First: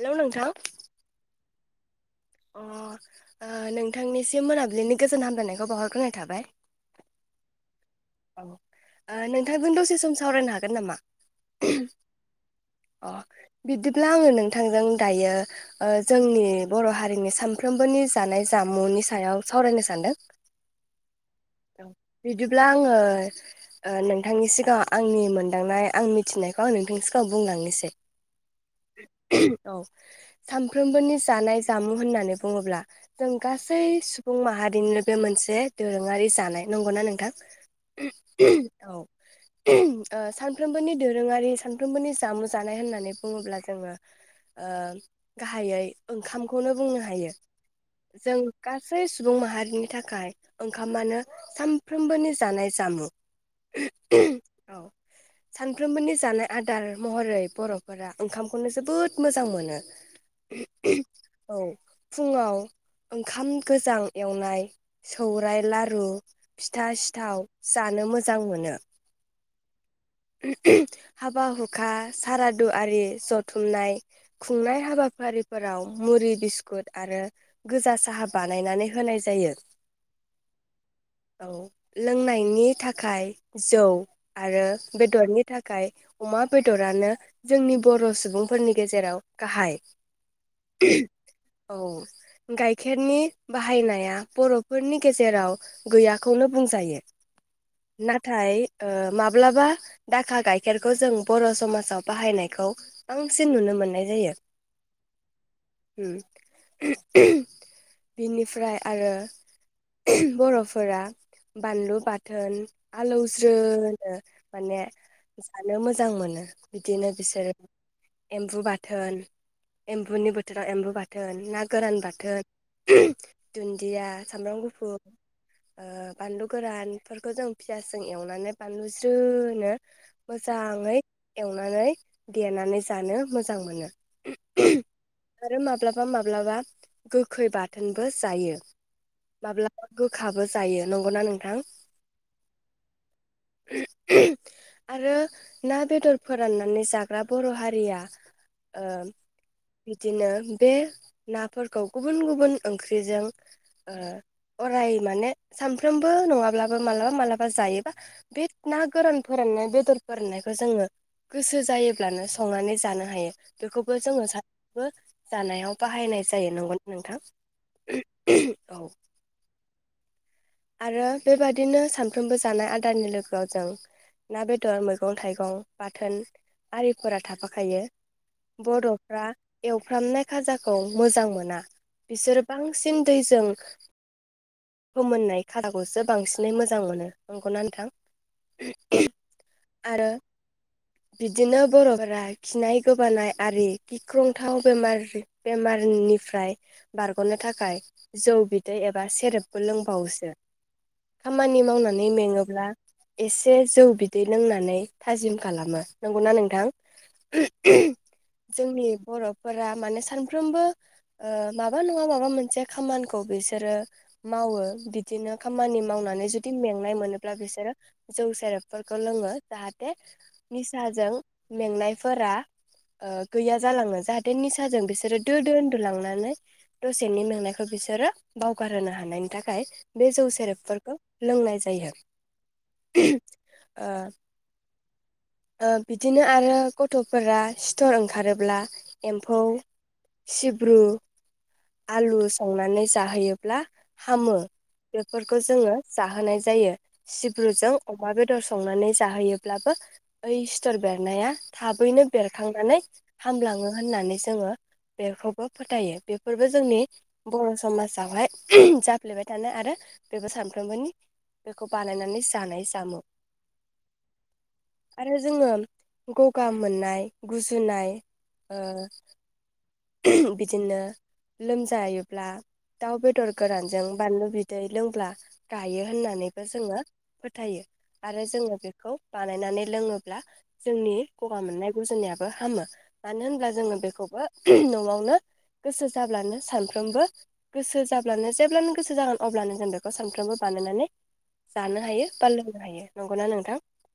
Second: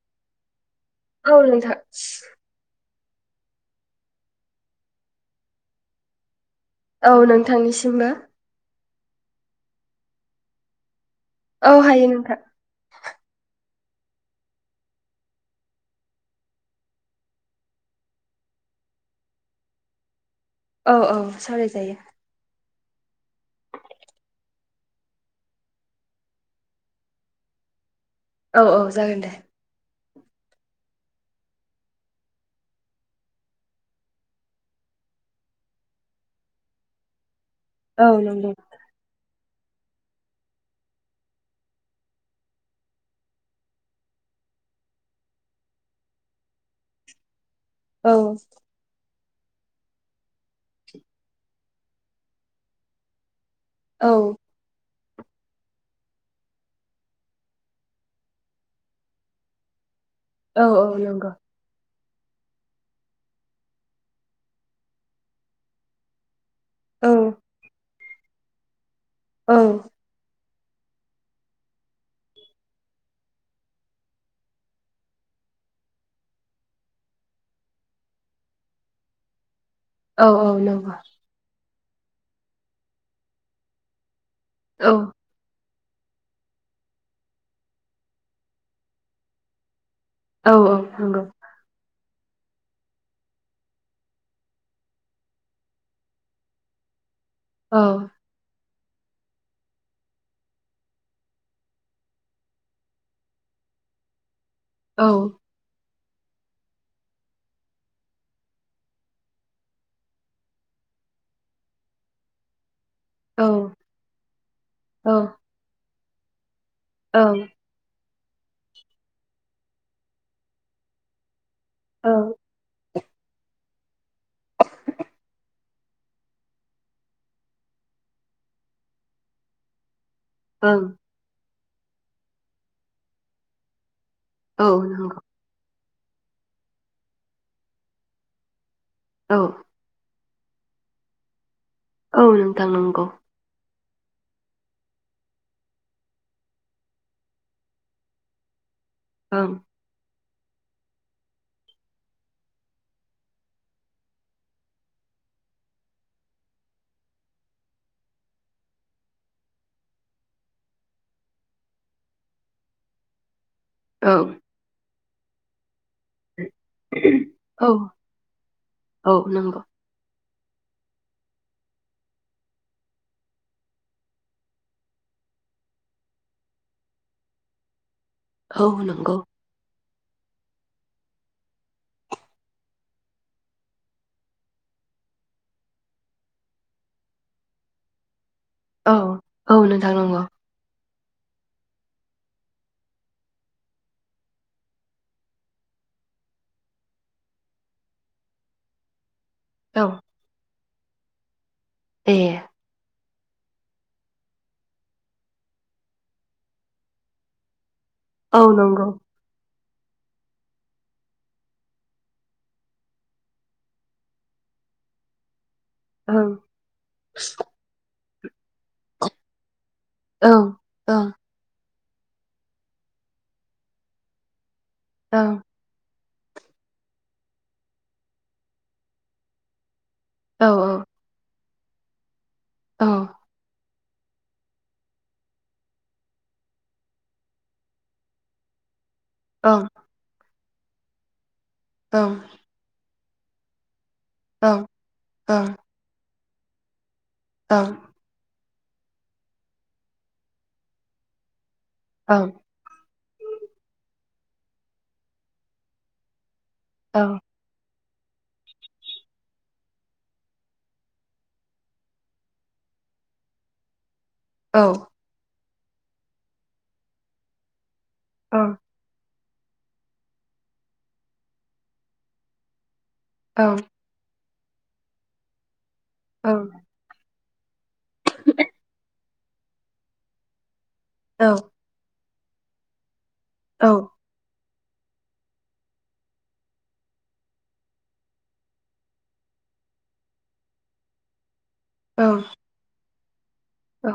Hello नोंथां। औ नोंथां। अ। ओ नोंथांनिसिम मोनाबिलिनि गोजोन हामलायनायखौ बावहरग्रोनाय थाबाय। औ नोंथांनिसिम [unintelligible] नोंथांजों‌ दसे सम सावरायनो हागोन नामा? औ हायो नोंथां। बिदिब्ला आङो नोंथांजों दायो ओ जोंनि बर' हारिनि सामफ्रोमबोनि जानाय जामुनि सायाव सावरायनो सानदों। औ औ सावरायजायो। बिदिब्ला आङो ओ नोंथांनि सिगाङाव आंनि मोनदांनाय आं मिथिनायखौ आं नोंथांनि सिगाङाव बुंलांनोसै औ औ जागोन दे। सामफ्रोमबोनि जानाय जामुं होननानै बुङोब्ला जों गासै सुबुं माहारिनिनो बे मो‌नसे दोरोङारि जानाय नंगौना नोंथां‌ औ नंगौ ओ सानफ्रोमबोनि दोरोङारि सानफ्रोमबोनि जामु जानाय होननानै बुङोब्ला जोङो ओ गाहायै ओंखामखौनो बुंनो हायो औ जों गासै सु बुं माहारिनि थाखाय ओंखामानो सामफ्रामबोनि जानाय जामु औ औ सानफ्रोमबोनि जानाय आदार महरै बरफोरा ओंखामखौनो जोबोद मोजां मोनो औ औ नंगौ औ फुङाव ओंखाम गोजां एवनाय सौराय लारु फिथा औ सिथाव जानो मोजां मोनो औ हाबा हुखा सारादु आरि जथुमनाय खुंनाय हाबाफारिफोराव मुरि बिस्कुट आरो गोजा साहा बानायनानै होनाय जायो औ औ नंगौ औ लोंनायनि थाखाय जौ आरो औ बेदरनि था खाय अमा बेदरानो जोंनि बर सुबुंफोरनि गेजेराव गाहाय औ औ नंगौ औ गाइखेरनि बाहायनाया बरफोरनि गेजेराव गैयाखौनो बुंजायो औ नाथाय ओ माब्लाबा दाखा गाइखेरखौ जों बर समाजाव बाहायनायखौ बांसिन नुनो मोननाय जायो औ उम बिनिफ्राय आरो बरफोरा बानलु बाथोन औ आलौज्रोनो औ [unintelligible] मोजां मोनो बिदिनो बिसोरो एम्बु बाथोन एम्बुनि बोथोराव एम्बु बाथोन ना गोरान ओं बाथोन दुन्दिया सामब्राम गुफुर ओ बानलु गोरानफोरखौ जों फियासजों एवनानै बानलु सि ज्रोनो मोजाङै औ एवनानै देनानै जानो मोजां मोनो औ नंगौ। आरो माब्लाबा माब्लाबा गोखै बाथोनबो जायो। औ माब्ला गो खाबो जायो नंगौना नोंथां। औ नोंथां नंगौ। आरो ना बेदर फोराननानै जाग्रा बर' हारिया ओ ओं बिदिनो बे नाफोरखौ गुबुन गुबुन ओंख्रिजों ओ अराय माने सानफ्रोमबो नङाब्लाबो मालाबा मालाबा जायोबा बे ना गोरान फोराननाय बेदर फोराननायखौ जोङो गोसो जायोब्लानो संनानै जानो हायो। बेखौबो औ जोंङो [unintelligible] जानायाव बाहायनाय जायो नंगौ नोंथां औ औ। आरो बेबादिनो सानफ्रोमबो जानाय आदारनि लोगोआव जों ना बेदर मैगं थाइगं बाथोन आरिफोरा थाफाखायो। औ नंगौ बर'फ्रा एव एवफ्रामनाय खाजाखौ मोजां मोना बिसोरो बांसिन दैजों फोमोननाय खाजाखौसो बांसिनै मोजां मोनो नंगौना नोंथा। औ औ नोंथां नोंगौ। बिदिनो बर'फोरा खिनाय गोबानाय आरि गिख्रंथाव बेमार बेमारनिफ्राय बारगनो थाखाय जौ बिदै एबा सेरेब औ लोंबावोसो। खामानि मावनानै ए मेङोब्ला एसे जौ बिदै लोंनानै थाजिम खालामो नंगौना नोंथां। औ नंगौ जोंनि बर' फोरा माने सानफ्रोमबो ओ माबा नङा माबा मोनसे खामानिखौ बिसोरो मावो। बिदिनो‌ खामानि मावनानै जुदि ओं मेंनाय मोनोब्ला बिसोरो जौ सेरेबफोरखौ लोंङो जाहा थे औ निसाजों नोंथां मेंनाय फोरा ओ गैया जालाङो जाहाथे नि साजों बिसोरो दो नंगौ दो उदुलांना नै दसेनि मेंनायखौ बिसोरो बावगार होनो हानायनि थाखाय बे जौ सेरेबफोरखौ लोंनाय जायो। औ। ओ ओ बिदिनो आरो गथ'फोरा सिथर ओंखारोब्ला एम्फौ औ सिब्रु नोंथां आलु संनानै जाहैयोब्ला हामो नंगौ बेफोरखौ जोङो जाहोनाय जायो औ सिब्रुजों अमा बेदर संनानै जाहोयोब्लाबो ओइ सिथर बेरनाया थाबैनो औ बेरखांनानै हामलाङो होननानै जोङो बेखौबो फोथायो बे बे फोरबो जोंनि औ बर' समाज जावहाय जाफ्लेबाय थानाय आरो बेबो सानफ्रामबोनि बेखौ बानायनानै जानाय जामु औ आरो जोङो गगा मोननाय गुजुनाय ओ बिदिनो लोमजायोब्ला दाउ बेदर औ गोरानजों बानलु बि दै लोंब्ला गायो होननानैबो जोङो फोथायो आरो जोङो बेखौ बानायनानै लोङोब्ला जोंनि औ गगा मोननाय गुजुनाया हामो मानो होनब्ला जोङो औ बेखौबो न'आवनो गोसो जाब्लानो सानफ्रोमबो गोसो जाब्लानो जेब्लानो गोसो जागोन अब्लानो जों बेखौ सानफ्रोमबो बानायनानै जानो हायो बा लोंनो हायो। नंगौना नों औ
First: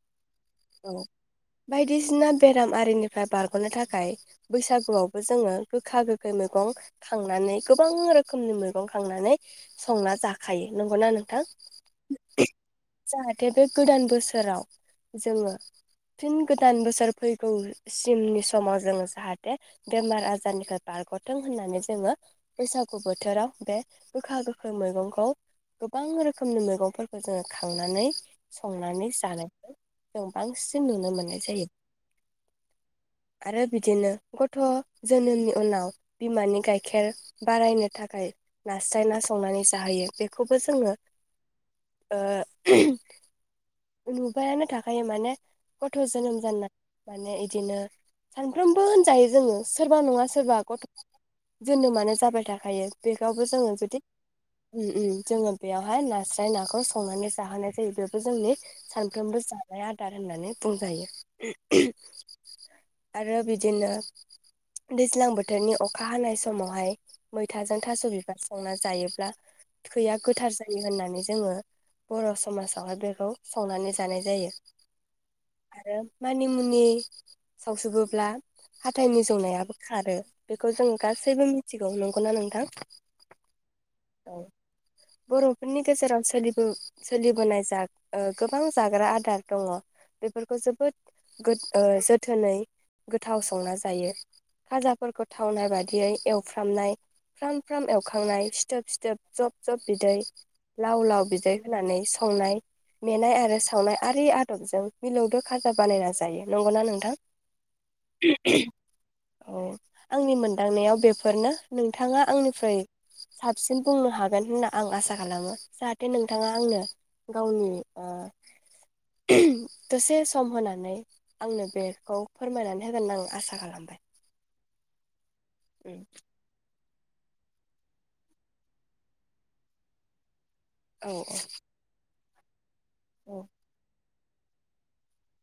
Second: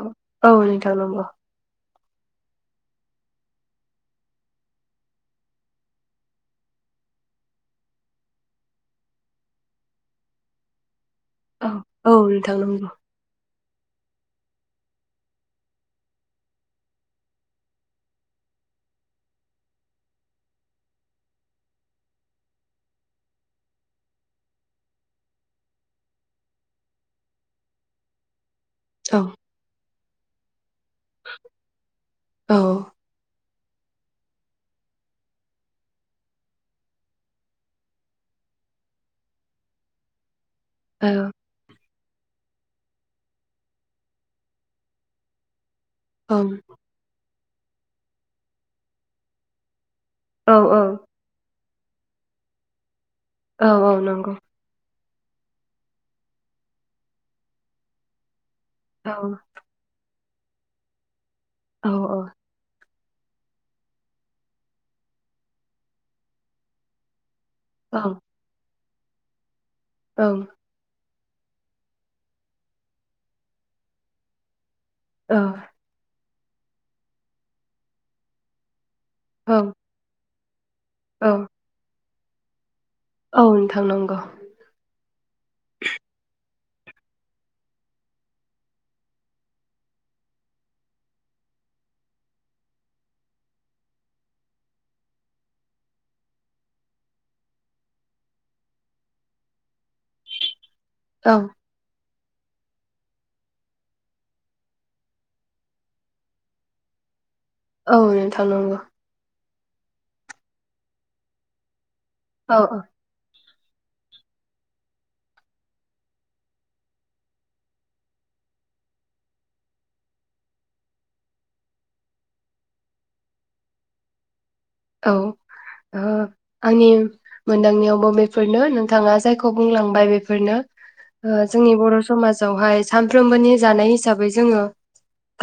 औ नोंथा [unintelligible] बायदिसिना बेराम आरिनिफ्राय बारगनो थाखाय बैसागुआवबो जोङो गोखा गोखै मैगं खांनानै गोबां रोखोमनि मैगं खांनानै संना जाखायो नंगौना नों औ औ नोंथां नंगौ। दे बे गोदान बोसोराव जोङो फिन गोदान बोसोर फैगौसिमनि समाव जोङो जाहाथे बेमार आजारनिफ्राय बारगथों होननानै जोङो बैसागु बोथोराव बे गोखा गोखाै मैगंखौ गोबां रोखोमनि मैगंफोरखौ जोङो खांनानै संनानै जानायखौ औम आंस नुनो मोननाय जायो। आरो बिदिनो गथ' जोनोमनि उनाव बिमानि गाइखेर बारायनो थाखाय नास्राय ना संनानै जाहैयो बेफ खौबो जोङो ओह नुबायानो थाखायो माने गथ' जोनोम जानना माने इद बिदिनो सानफ्रोमबो होनजायो जोङो सिख सोरबा नङा सोरबा गथ ' जोनोम मानो जाबाय थाखायो। बे गावबो जोङो जुदि नंगौ उम उम। जोङो बेयावहाय नास्राय नाखौ संनानै जाहोनाय जायो बेबो जोंनि सानफ्रोमबो जा दार होननानै बुंजायो औ औ। आरो बिदिनो दैज्लां बोथोरनि अखा हानाय समावहाय मैथाजों औ थास बिबार संना जायोब्ला थैया औ गोथार जायो होननानै जोङो बर' समाजावहाय बेखौ संनानै जानाय जायो। ओ मानि मुनि सावसुबोब्ला हाथाइ औ मिजौनायाबो खारो बेखौ जों औ गासैबो मिथिगौ नं गौना नोंथां [unintelligible] औ नोंथां नंगौ औ बर'फोरनि गेजेराव सोलि [unintelligible] सोलिबोनाय जा गोबां जाग्रा आदार दङ बेफोरखौ जोबोद गो ओ जोथोनै गोथाव संना जायो खाजाफोरखौ थावनाय बादियै एवफ्रामनाय फ्राम फ्राम एवखांनाय सिथोब सिथोब जब जब। बिदै लाव लाव औ बिदै होनानै संनाय मेनाय आरो सावनाय आरि आदबजों मिलौदो खाजा बानायना जायो नंगौना नोंथां औ नोंथां नंगौ औ आंनि मोनदांनायाव बेफोरनो नों थाङा औ आंनिफ्राय। साबसिन बुंनो हागोन होनना आं आसा खालामो जाहाथे नोंथाङा आंनो गावनि ओ [unintelligible] दसे सम होनानै आंनो बेखौ फोरमायनानै होगोन आं आसा खालामबाय। औ। उम ओ आंनि मोनदांनायावबो बेफोरनो नोंथाङा जायखौ बुंलांबाय बेफोरनो। औ ओ जोंनि बर' समाजावहाय। सानफ्रोमबोनि औ जानाय हिसाबै। जोङो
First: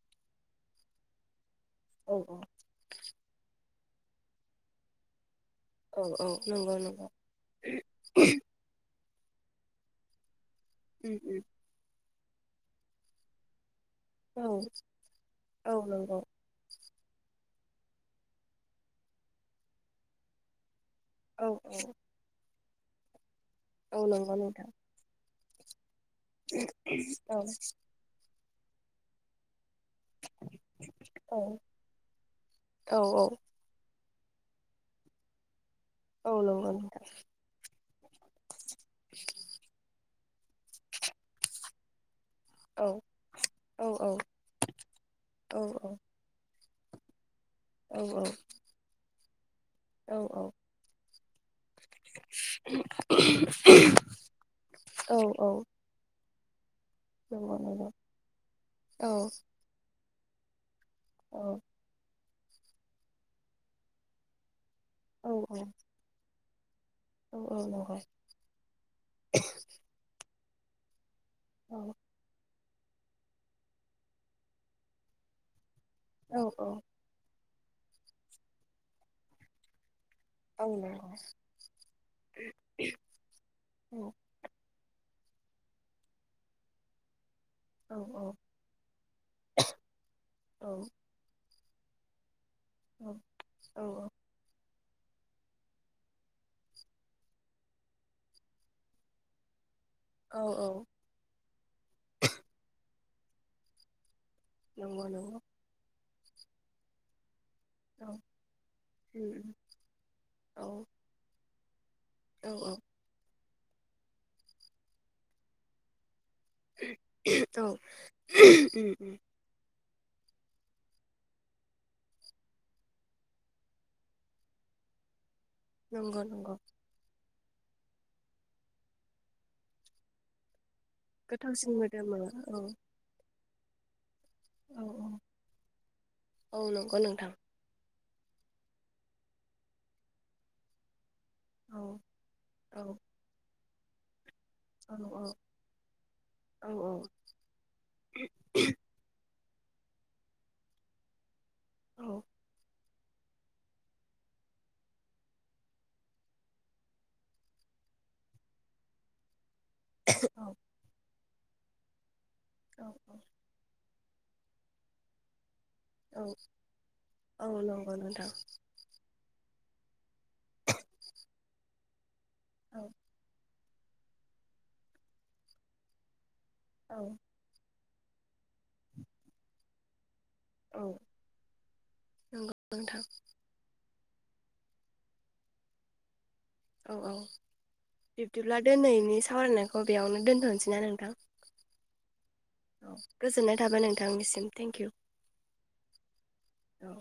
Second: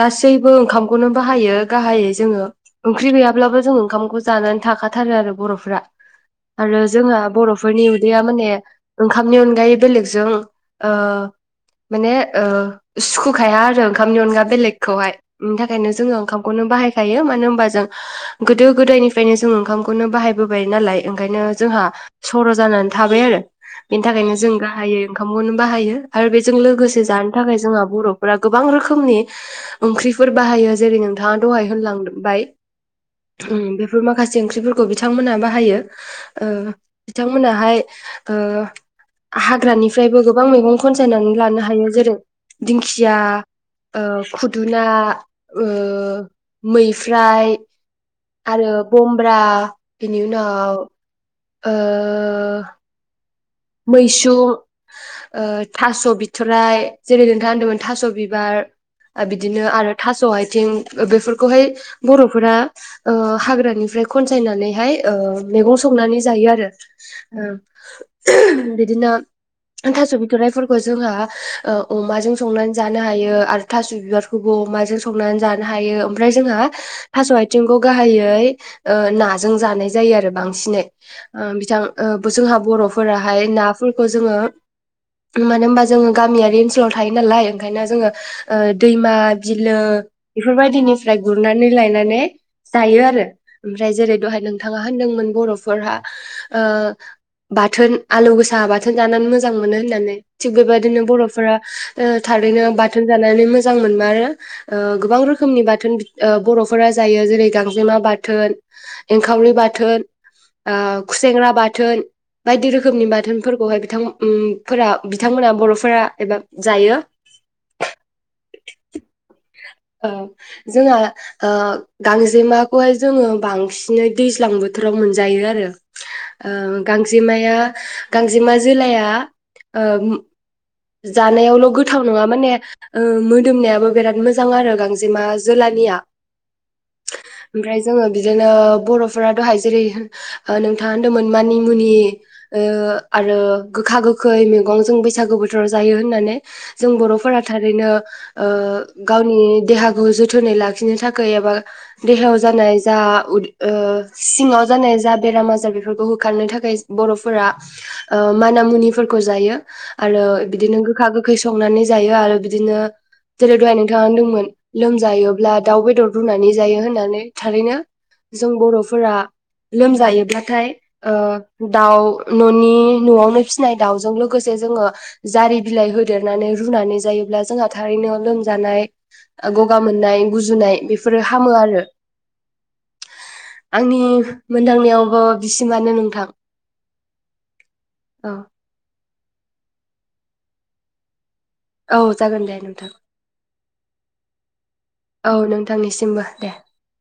गासैबो ओंखामखौनो बाहायो। गाहायै औ जोङो ओंख्रि गैयाब्लाबो जों खामखौ। जानानै थाखाथारो आरो बर' फ्रा औ औ औ नंगौ आरो नंगौ जोंहा बर'फोरनि उदैया माने ओंखामनि अनगायै बेलेगजों ओ उम उम माने ओ सुखुखाया आरो। खामनि औ अनगा बेलेगखौहाय बिनि औ थाखायनो जोङो नंगौ ओंखामखौनो बाहायखायो मानो होनबा। जों गोदो गोदायनि फ्रायनो जों ओंखामखौनो बाहायबोबाय नालाय। ओंखायनो औ जोंहा सर' जानानै थाबाय आरो। औ बेनि थाखायनो नंगौ जों नोंथां गाहायै ओं खामखौनो बाहायो। आरो बेजों लोगोसे जानो औ थाखाय जोंहा बर'फोरा। गोबां रोखोमनि। ओंख्रिफोर बाहायो जेरै नोंथाङा औ दहाय होनलांबाय। औ बे माखासे ओंख्रिफोरखौ बिथांमोनहा बाहायो। औ ओ नंगौ नोंथां बिथांमोनाहाय। ओ हाग्रानिफ्रायबो गो बां मैगं खनसायनानै लानो हायो जेरै औ दिंखिया औ ओ औ खुदुना औ ओ औ मैफ्राय। औ औ। खुम्रा औ बिनि उनाव ओ मैसुम औ ओ थास' बिथ'राइ जेरै नोंथाङा नंगौ होनदोंमोन नंगौ थास' औ बिबार बिदिनो आरो थास' आयथिं औ बेफोरखौहाय बरफ फोरा हाग्रानिफ्राय खनसायनानै ओमफ्राय ओ औ मेगं संनानै जायो आरो। नंगौ औ [unintelligible] औ नंगौ औ नंगौ ओ बिदिनो थास' बि बिथ'राइफोरखौ जोंहा औ उम अमाजों संनानै जानो हायो आरो थास' बिबारखौबो अमाजों संनानै जानो हायो ओमफ्राय औ जोंहा थास' आयथि थिंखौ गाहायै ओ नाजों जानाय जा जायो आरो बांसिनै ओ बिथां जोंहा बर' फोराहाय नाफोरखौ जोङो मानो होनबा जोङो गामियारि ओनसोलाव थायो नालाय ओंखायनो औ जोङो ओ दैमा बिलो औ बेफोरबायदिनिफ्राय गुरना नै लायनानै जायो आरो औ ओमफ्राय जेरै दहाय नों थाङा होनदोंमोन बर'फोरा ओ बा बाथोन आलु गोसा बाथोन जानानै मोजां मोनो मोनो होननानै थिग बेबायदिनो बर'फोरा ओ थारैनो बा थोन जानानै मोजां मोनमारो। ओ गोबां रोखोमनि बाथोन ओ बर'फोरा जायो जेरै गांजेमा बाथोन एंखावरि बाथोन ओ खुसेेंग्रा बाथ थोन उम बायदि रोखोमनि बाथोन फोरखौहाय बिथां उम फोर बिथांमोना बर'फोरा एबा जायो औ उम। ओ जोंहा ओ गांजेमाखौहाय जोङो बांसिनै दैज्लां बोथोराव मोनजायो आ नंगौ नंगौ ओ गांजे माया गांजेमा जोलाया ओ उम। जानायावल' गोथावसिन गोथाव मोदोमो नङा माने औ दोमनायाबो बिराद मोजां मोजां आरो औ गांजेमा जोलानिया औ नंगौ नोंथां ओमफ्राय जोङो बिदिनो बर'फोरा दहाय जेरै नोंथाङा होनदोंमोन माइ औ मुनि औ ओ आरो गोखा गोख गोखै मैगं औ जों बैसागु बोथोराव जायो होननानै औ जों बर'फोरा थारैनो ओ गावनि देहाखौ जोथोनै लाखिनो थाखाय एबा देहायाव जानाय जा उदि ओ सिङाव जानाय जा बेराम आजार बेफोरखौ होखारनो थाख थाखाय बर'फोरा ओ माना मुनिफोरखौ जायो। आरो बिदिनो गोखा गोखा। ओंखै संनानै जायो आरो। बिदिनो औ जेरे दहाय होनदोमोन लोमजायोब्ला दाउ बेदर औ रुनानै जायो होननानै औ थारैनो नंगौ नोंथां जों बर'फोरा लोमजायोब्लाथाय ओ दाउ, न'नि औ न'आवनो फि फिसिनाय दाउजों लोगोसे जोङो जारि बिलाइ होदेर नानै रुनानै औ जायोब्ला जोंहा थारैनो लोमजानाय ओ गगा मोननाय गुजुनाय औ बेफोरो हामो आरो। नंगौ नोंथां। आंनि मोनदांनायावबो ओ बिसिमानो नोंथां। औ औ औ बिब्दिब्ला दोनैनि सावरायनायखौ बेयावनो दोनथ'नोसैना नोंथां? औ जागोन दे नोंथां औ गोजोननाय थाबाय नोंथांनिसिम थेंक इउ औ नोंथांनिसिमबो दे। औ